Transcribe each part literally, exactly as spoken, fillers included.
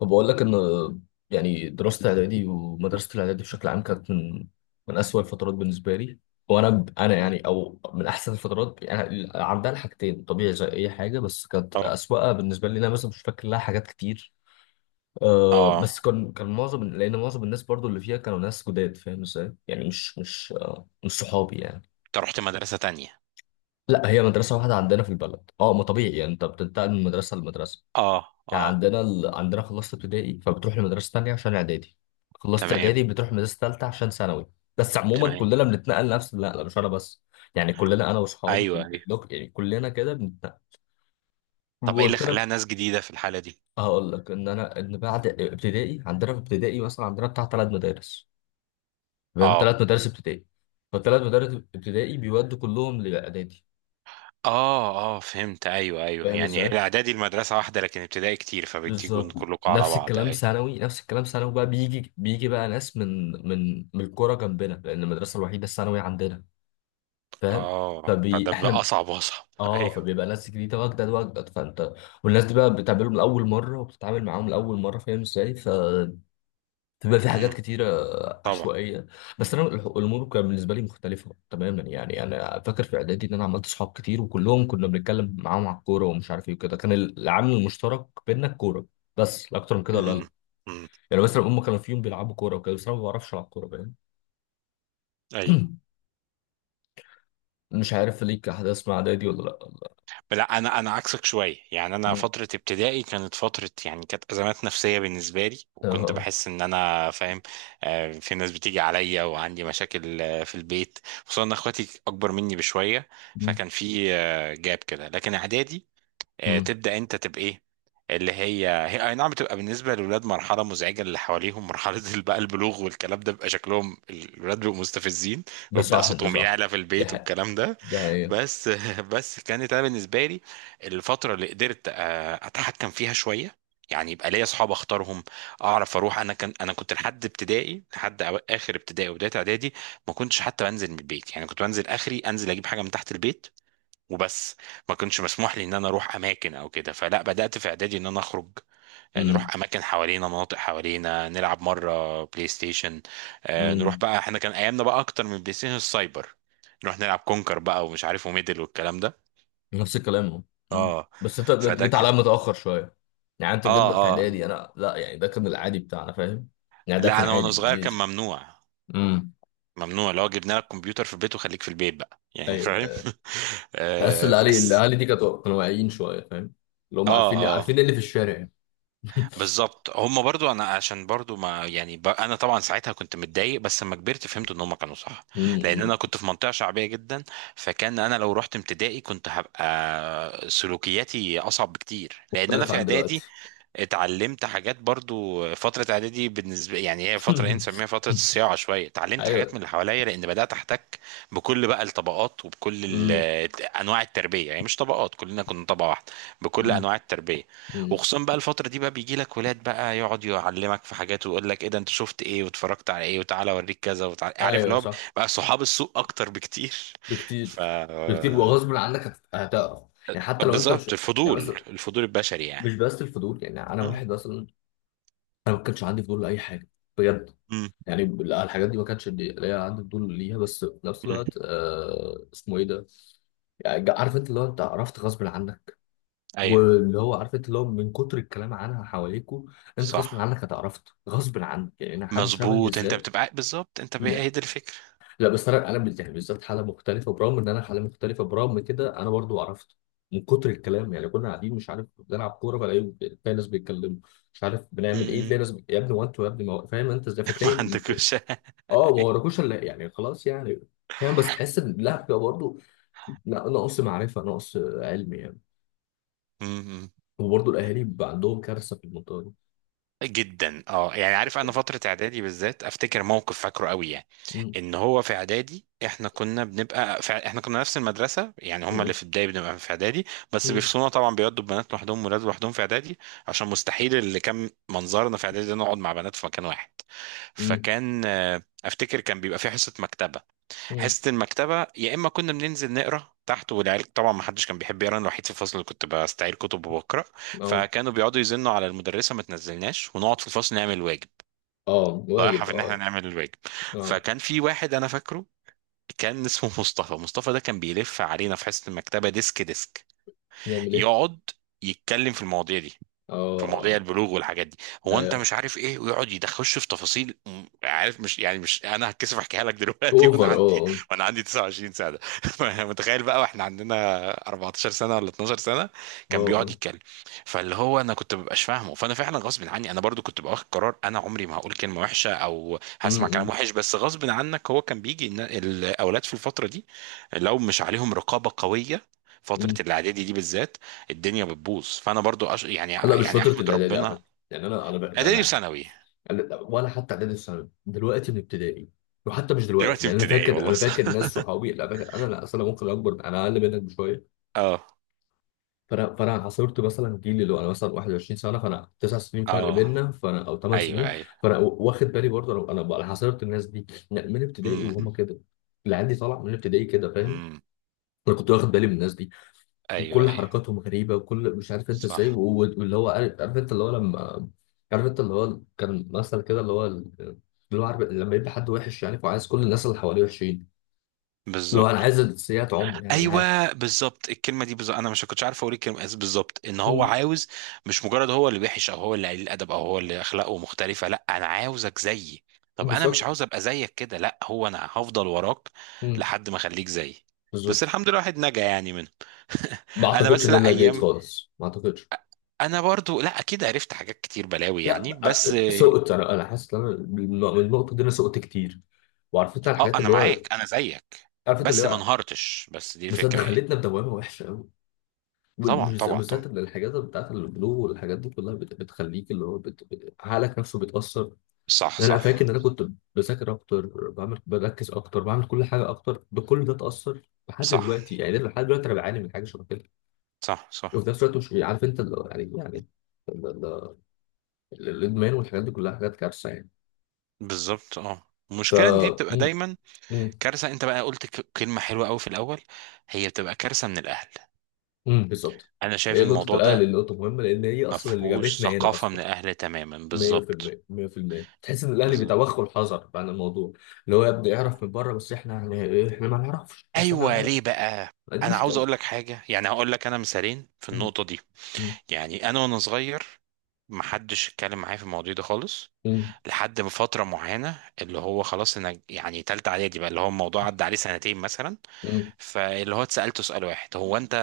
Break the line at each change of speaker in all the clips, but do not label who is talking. طب بقول لك ان يعني دراسه الاعدادي ومدرسه الاعدادي بشكل عام كانت من من اسوأ الفترات بالنسبه لي. وانا ب- انا
مم.
يعني او من احسن الفترات، يعني عندها الحاجتين طبيعي زي اي حاجه، بس كانت
اه
اسوأها بالنسبه لي انا، مثلا مش فاكر لها حاجات كتير. أه بس
اه.
كان كان معظم لان معظم الناس برضو اللي فيها كانوا ناس جداد، فاهم ازاي؟ يعني مش مش آه، مش صحابي يعني.
انت رحت مدرسة تانية؟
لا، هي مدرسه واحده عندنا في البلد، اه، ما طبيعي يعني انت بتنتقل من مدرسه لمدرسه.
اه
يعني
اه.
عندنا ال... عندنا خلصت ابتدائي فبتروح لمدرسة تانية عشان اعدادي، خلصت
تمام
اعدادي بتروح مدرسة تالتة عشان ثانوي. بس عموما
تمام.
كلنا بنتنقل، نفس، لا لا مش انا بس، يعني كلنا انا واصحابي
ايوه
بال-
ايوه.
باللوك، يعني كلنا كده بنتنقل.
طب ايه اللي
وقلت لك،
خلاها ناس جديدة في الحالة دي؟
هقول لك ان انا ان بعد ابتدائي عندنا في ابتدائي مثلا عندنا بتاع ثلاث مدارس، فاهم؟ ثلاث
اه
مدارس ابتدائي، فالثلاث مدارس ابتدائي بيودوا كلهم لاعدادي.
اه اه، فهمت. ايوه ايوه،
فاهم
يعني هي
ازاي؟
الاعدادي المدرسة واحدة لكن ابتدائي كتير فبتيجوا
بالظبط.
كلكم على
نفس
بعض.
الكلام
ايوه،
ثانوي، نفس الكلام ثانوي بقى، بيجي بيجي بقى ناس من من من القرى جنبنا، لان المدرسه الوحيده الثانوي عندنا، فاهم.
اه،
فبي
فده بقى
احنا،
اصعب واصعب.
اه،
ايوه.
فبيبقى ناس جديده واجدد واجدد، فانت والناس دي بقى بتقابلهم لاول مره وبتتعامل معاهم لاول مره، فاهم ازاي؟ فبيبقى في حاجات
امم.
كتيره
طبعا.
عشوائيه. بس انا الح- الامور كانت بالنسبه لي مختلفه تماما، يعني انا فاكر في اعدادي ان انا عملت صحاب كتير وكلهم كنا بنتكلم معاهم على الكوره ومش عارف ايه وكده، كان العامل المشترك بينا الكوره، بس لا اكتر من كده
امم
لا.
امم.
يعني مثلا هم كانوا في يوم بيلعبوا كوره وكده، بس انا ما بعرفش العب كوره، فاهم.
ايوه.
مش عارف ليك احداث مع اعدادي ولا لا.
لا انا انا عكسك شويه. يعني انا
مم.
فتره ابتدائي كانت فتره يعني كانت ازمات نفسيه بالنسبه لي،
اه
وكنت
آه.
بحس ان انا فاهم. آه، في ناس بتيجي عليا وعندي مشاكل، آه، في البيت، خصوصا ان اخواتي اكبر مني بشويه.
مم.
فكان في آه، جاب كده. لكن اعدادي آه،
مم.
تبدأ انت تبقى ايه اللي هي هي اي نعم بتبقى بالنسبة للولاد مرحلة مزعجة، اللي حواليهم مرحلة بقى البلوغ والكلام ده، بيبقى شكلهم الولاد بيبقوا مستفزين،
ده
ويبدأ
صح ده
صوتهم
صح.
يعلى في
دي
البيت
حاجه،
والكلام ده.
دي حقيقه.
بس بس كانت انا بالنسبة لي الفترة اللي قدرت آه، اتحكم فيها شوية. يعني يبقى ليا اصحاب اختارهم، اعرف اروح. انا كان انا كنت لحد ابتدائي، لحد أو- اخر ابتدائي وبدايه اعدادي ما كنتش حتى بنزل من البيت. يعني كنت بنزل اخري انزل اجيب حاجه من تحت البيت وبس. ما كنتش مسموح لي ان انا اروح اماكن او كده. فلا، بدات في اعدادي ان انا اخرج، يعني
مم.
نروح اماكن حوالينا، مناطق حوالينا، نلعب مره بلاي ستيشن. آه، نروح
مم.
بقى. احنا كان ايامنا بقى اكتر من بلاي ستيشن السايبر، نروح نلعب كونكر بقى ومش عارف وميدل والكلام ده.
نفس الكلام اهو. مم.
اه،
بس انت جيت
فده
جيت عليا
كان.
متاخر شويه. يعني انت
اه
جيت في
اه.
اعدادي،
آه.
انا لا، يعني ده كان العادي بتاعنا، فاهم. يعني ده
لا
كان
انا
عادي
وانا
بالنسبه
صغير كان
لي.
ممنوع.
امم.
ممنوع. لو جبنا لك كمبيوتر في البيت وخليك في البيت بقى، يعني فاهم.
ايوه. تحس
آه
الاهالي
بس.
الاهالي دي كانوا كانوا واعيين شويه، فاهم، اللي هم
اه
عارفين عارفين إيه
اه.
اللي في الشارع يعني.
بالظبط. هم برضو انا عشان برضو ما يعني ب... انا طبعا ساعتها كنت متضايق، بس لما كبرت فهمت ان هم كانوا صح.
مم.
لان
مم.
انا كنت في منطقه شعبيه جدا، فكان انا لو رحت ابتدائي كنت هبقى سلوكياتي اصعب بكتير، لان انا
مختلف
في
عن
اعدادي
دلوقتي.
اتعلمت حاجات. برضو فترة اعدادي بالنسبة يعني هي فترة ايه نسميها، فترة الصياعة شوية. اتعلمت حاجات من
ايوه.
اللي حواليا، لان بدأت احتك بكل بقى الطبقات وبكل ال-
امم.
انواع التربية. يعني مش طبقات، كلنا كنا طبقة واحدة، بكل
امم.
انواع التربية.
امم.
وخصوصا بقى الفترة دي بقى بيجي لك ولاد بقى يقعد يعلمك في حاجات ويقول لك ايه ده، انت شفت ايه واتفرجت على ايه، وتعالى اوريك كذا وتعالى عارف اللي
ايوه
هو.
صح.
بقى صحاب السوق اكتر بكتير. ف
بكتير. بكتير وغصب عنك هت- هتعرف، يعني حتى لو انت مش.
بالظبط
يعني
الفضول،
مثلا،
الفضول البشري يعني.
مش بس الفضول، يعني انا
مم
واحد مثلا، انا ما كانش عندي فضول لاي حاجه، بجد.
مم
يعني لا، الحاجات دي ما كانش لي- ليا عندي فضول ليها، بس في نفس
مم.
الوقت آه اسمه ايه ده. يعني جا- عارف انت اللي هو، انت عرفت غصب عنك،
ايوه
واللي هو عارف انت اللي هو من كتر الكلام عنها حواليكوا، انت غصب
صح.
عنك هتعرفت غصب عنك، يعني انا حد شبه
مظبوط انت
بالذات.
بتبقى، بالظبط انت ب- هي دي الفكره.
لا بس انا انا بال- يعني بالذات حاله مختلفه، برغم ان انا حاله مختلفه برغم كده انا برضو عرفته من كتر الكلام. يعني كنا قاعدين مش عارف بنلعب كوره، فلاقي تلاقي ناس بيتكلموا مش عارف
م-
بنعمل ايه، تلاقي
م.
ناس بي- يا ابني هو انتوا، يا ابني ما هو- فاهم انت ازاي،
ما
فتلاقي،
عندكوش.
اه، ما وراكوش الا يعني، خلاص يعني. فاهم، بس تحس ان لا بيبقى برضو، لا، نقص معرفه، نقص علم يعني.
م- م.
وبرضو الاهالي بيبقى عندهم كارثه في المنطقه دي.
جدا. اه يعني عارف، انا فتره اعدادي بالذات افتكر موقف فاكره قوي، يعني
مم.
ان هو في اعدادي احنا كنا بنبقى في احنا كنا نفس المدرسه. يعني هم اللي
مم.
في البدايه بنبقى في اعدادي، بس
مم.
بيفصلونا طبعا، بيودوا بنات لوحدهم ولاد لوحدهم في اعدادي، عشان مستحيل اللي كان منظرنا في اعدادي ده نقعد مع بنات في مكان واحد.
مم.
فكان آه، افتكر كان بيبقى في حصه مكتبه.
مم.
حصة المكتبة يا إما كنا بننزل نقرا تحت، والعيال طبعا ما حدش كان بيحب يقرا، أنا الوحيد في الفصل اللي كنت بستعير كتب وبقرا،
اه
فكانوا بيقعدوا يزنوا على المدرسة ما تنزلناش ونقعد في الفصل نعمل الواجب.
اه،
ضايعها
واجب
في إن إحنا
اه.
نعمل الواجب.
اه.
فكان في واحد أنا فاكره، كان اسمه مصطفى. مصطفى ده كان بيلف علينا في حصة المكتبة ديسك ديسك،
يعمل ايه.
يقعد يتكلم في المواضيع دي،
اه
في مواضيع
آه.
البلوغ والحاجات دي. هو
آه،
انت
آه،
مش عارف ايه، ويقعد يدخلش في تفاصيل م- عارف، مش يعني مش انا هتكسف احكيها لك دلوقتي. وانا
اوفر
عندي
اه.
وانا عندي تسعة وعشرين سنه. متخيل بقى واحنا عندنا اربعتاشر سنه ولا اتناشر سنه
اه
كان بيقعد
اه.
يتكلم! فاللي هو انا كنت مبقاش فاهمه، فانا فعلا غصب عني. انا برضو كنت باخد قرار انا عمري ما هقول كلمه وحشه او هسمع كلام
امم.
وحش، بس غصب عنك. هو كان بيجي إن الاولاد في الفتره دي لو مش عليهم رقابه قويه، فترة
امم.
الإعدادي دي بالذات، الدنيا بتبوظ. فانا برضو أش... يعني
لا مش
يعني
فتره
احمد
الاعدادي على
ربنا.
فكره، يعني انا انا لا
اعدادي
لا،
وثانوي
أنا- ولا حتى اعدادي الثانوي دلوقتي، من ابتدائي. وحتى مش دلوقتي،
دلوقتي
يعني انا
ابتدائي،
فاكر،
والله
انا
صح.
فاكر ناس صحابي، لا فاكر انا، لا، اصل انا ممكن اكبر، انا اقل منك بشويه.
اه
فانا فانا عاصرت مثلا جيل، اللي هو انا مثلا واحد وعشرين سنه، فانا تسع سنين فرق
اه.
بيننا، فانا او ثمان
ايوه
سنين.
ايوه.
فانا واخد بالي برضه، انا انا بقى- أنا عاصرت الناس دي من ابتدائي
امم
وهم كده، اللي عندي طالع من ابتدائي كده، فاهم.
امم.
انا كنت واخد بالي من الناس دي،
ايوه
وكل
ايوه.
حركاتهم غريبه، وكل مش عارف انت ازاي و-
صح.
و- واللي هو عارف، عارف انت اللي هو لما، عارف انت اللي هو كان مثل كده، اللي هو ال- اللي هو عارف لما يبقى حد وحش يعني، وعايز كل الناس اللي حواليه وحشين، اللي هو انا
بالظبط.
عايز السيئات عمر، يعني انا عارف.
ايوه بالظبط الكلمه دي، بالظبط. انا مش كنتش عارف اقول الكلمه إز- بالظبط، ان هو
مم.
عاوز، مش مجرد هو اللي وحش او هو اللي قليل الادب او هو اللي اخلاقه مختلفه، لا انا عاوزك زيي. طب انا مش
بالظبط.
عاوز ابقى زيك، كده لا، هو انا هفضل وراك
مم.
لحد ما اخليك زيي. بس
بالظبط.
الحمد لله الواحد نجا يعني منه.
ما
انا
اعتقدش
بس
ان
لا،
انا جيد
ايام،
خالص، ما اعتقدش.
انا برضو لا اكيد عرفت حاجات كتير، بلاوي
لا
يعني، بس
أ- سقط، انا انا حاسس ان انا بالن- من النقطه دي انا سقط كتير، وعارف انت
اه
الحاجات
انا
اللي هو،
معاك، انا زيك،
عارف انت اللي
بس ما
هو.
انهارتش، بس دي
بس انت
الفكره يعني.
خليتنا بدوامه وحشه، بال-
طبعا
بالز-
طبعا طبعا.
بالذات إن الحاجات بتاعت البلو والحاجات دي كلها بت... بتخليك اللي هو، بت... بت- عقلك نفسه بيتأثر.
صح
يعني انا فاكر ان
صح.
انا كنت بذاكر اكتر، بعمل، بركز اكتر، بعمل كل حاجه اكتر، بكل ده اتأثر لحد
صح
دلوقتي، يعني أنا لحد دلوقتي انا بعاني من حاجه شبه كده.
صح صح.
وفي نفس الوقت مش عارف انت اللي هو، يعني يعني ال- ال- ال- الادمان والحاجات دي كلها حاجات كارثه يعني.
بالظبط اه.
ف.
المشكله إن دي بتبقى
م-.
دايما
م-.
كارثه. انت بقى قلت ك- كلمه حلوه قوي في الاول، هي بتبقى كارثه من الاهل.
م، بالظبط.
انا شايف
هي نقطه
الموضوع
الاهل
ده
اللي نقطه مهمه، لان هي
ما
اصلا اللي
فيهوش
جابتنا هنا
ثقافه من
اصلا.
الاهل تماما، بالظبط.
مية في المية مية في المية، تحس ان الاهلي
بالظبط.
بيتوخوا الحذر عن الموضوع، اللي هو يبدا يعرف من بره، بس احنا يعني إيه، احنا ما نعرفش، بس احنا ما
ايوه،
نعرف.
ليه بقى؟
دي
انا عاوز
مشكله.
اقول لك حاجه، يعني هقول لك انا مثالين في
م-.
النقطه دي.
م-.
يعني انا وانا صغير محدش اتكلم معايا في المواضيع دي خالص،
م-.
لحد ما فترة معينة اللي هو خلاص انا يعني تالتة اعدادي بقى، اللي هو الموضوع عدى عليه سنتين مثلا،
م-.
فاللي هو اتسألته سؤال واحد: هو انت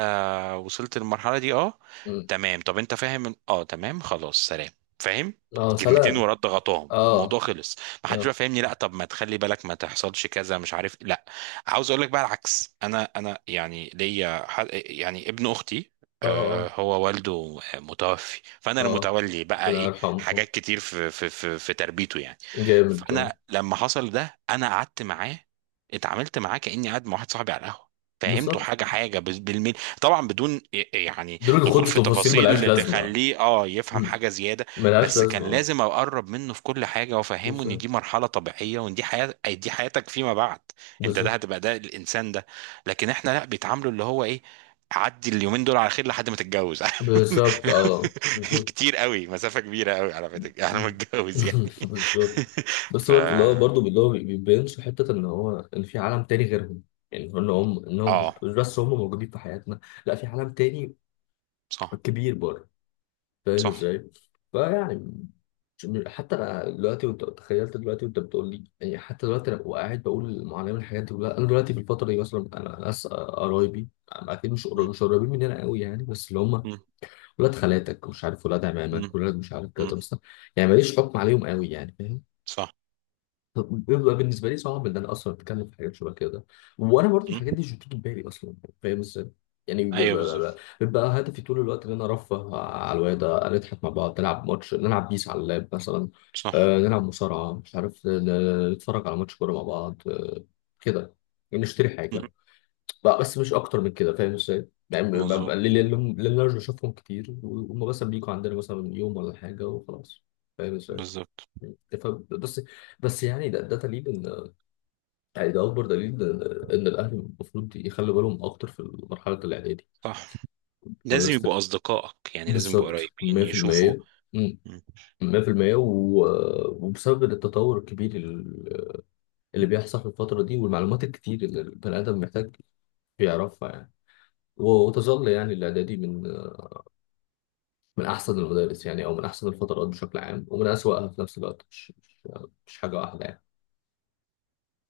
وصلت للمرحلة دي؟ اه.
م.
تمام. طب انت فاهم ال- اه تمام خلاص سلام. فاهم؟
اه
كلمتين
سلام.
ورا ضغطاهم، الموضوع
اه.
خلص. ما حدش
اه.
بقى فاهمني، لا طب ما تخلي بالك ما تحصلش كذا، مش عارف، لا. عاوز اقول لك بقى العكس. انا انا يعني ليا ح- يعني ابن اختي،
اه. اه
آه، هو والده متوفي، فانا
آه.
المتولي بقى
ربنا
ايه
يرحمه.
حاجات كتير في في في, في تربيته يعني.
جامد اه.
فانا لما حصل ده انا قعدت معاه، اتعاملت معاه كاني قاعد مع واحد صاحبي على القهوه، فهمته
بالظبط.
حاجه حاجه بال- بالملي. طبعا بدون يعني
دول الخوض
دخول
في
في
تفاصيل ملهاش
تفاصيل
لازمه.
تخليه اه يفهم
م.
حاجه زياده،
ملهاش
بس كان
لازمه اه.
لازم اقرب منه في كل حاجه وافهمه ان
بالظبط.
دي مرحله طبيعيه، وان دي حياه، دي حياتك فيما بعد، انت ده
بالظبط.
هتبقى ده الانسان ده. لكن احنا لا، بيتعاملوا اللي هو ايه، عدي اليومين دول على خير لحد ما تتجوز.
بالظبط اه بالظبط.
كتير قوي، مسافه كبيره قوي على ما تتج- على ما
مم.
تتجوز يعني.
بالظبط. بس
ف
الوقت اللي هو برضه اللي هو بيبينش حتة إن هو إن في عالم تاني غيرهم، يعني إن هم إنهم مش
اه.
مش بس هم موجودين في حياتنا، لا، في عالم تاني
صح
كبير بره، فاهم
صح.
إزاي؟ فيعني، مش، حتى أنا دلوقتي وأنت تخيلت دلوقتي وأنت بتقول لي، يعني حتى دلوقتي أنا وقاعد بقول معلم الحاجات دي كلها، أنا دلوقتي في الفترة دي مثلا أنا ناس قرايبي أكيد مش قريب،
مم
مش قريبين مننا قوي يعني، بس اللي هم
مم
ولاد خالاتك مش عارف، ولاد عمامك،
مم
ولاد مش عارف
مم.
كده بس، يعني ماليش حكم عليهم قوي يعني، فاهم؟
صح.
بيبقى بالنسبه لي صعب ان انا اصلا اتكلم في حاجات شبه كده، وانا برضو
مم.
الحاجات دي مش بتيجي في بالي اصلا، فاهم ازاي. يعني ب- ب-
ايوه
ب-
بالظبط.
بيبقى هدفي طول الوقت ان انا ارفه على الواد، نضحك مع بعض، نلعب ماتش، نلعب بيس على اللاب مثلا،
صح.
آه نلعب مصارعه، مش عارف ن- ن- نتفرج على ماتش كوره مع بعض، آه كده، يعني نشتري حاجه بقى، بس مش اكتر من كده، فاهم ازاي، يعني ب- ب-
مظبوط.
لان لأن- لأن انا مش بشوفهم كتير، وهم مثلا بيجوا عندنا مثلا يوم ولا حاجه وخلاص، فاهم ازاي.
بالظبط.
ف-. بس. بس يعني ده ده تقريبا، يعني ده اكبر دليل ان الاهل المفروض يخلوا بالهم اكتر في مرحله الاعدادي.
صح.
في
لازم
مدرسه
يبقوا
ال-
أصدقائك، يعني لازم يبقوا
بالظبط
قريبين، يشوفوا.
مية في المية. امم. مية في المية و- وبسبب التطور الكبير ال- اللي بيحصل في الفتره دي، والمعلومات الكتير اللي البني ادم محتاج يعرفها يعني. و- وتظل يعني الاعدادي من من احسن المدارس، يعني او من احسن الفترات بشكل عام، ومن اسوأها في نفس الوقت، مش مش مش حاجه واحده يعني.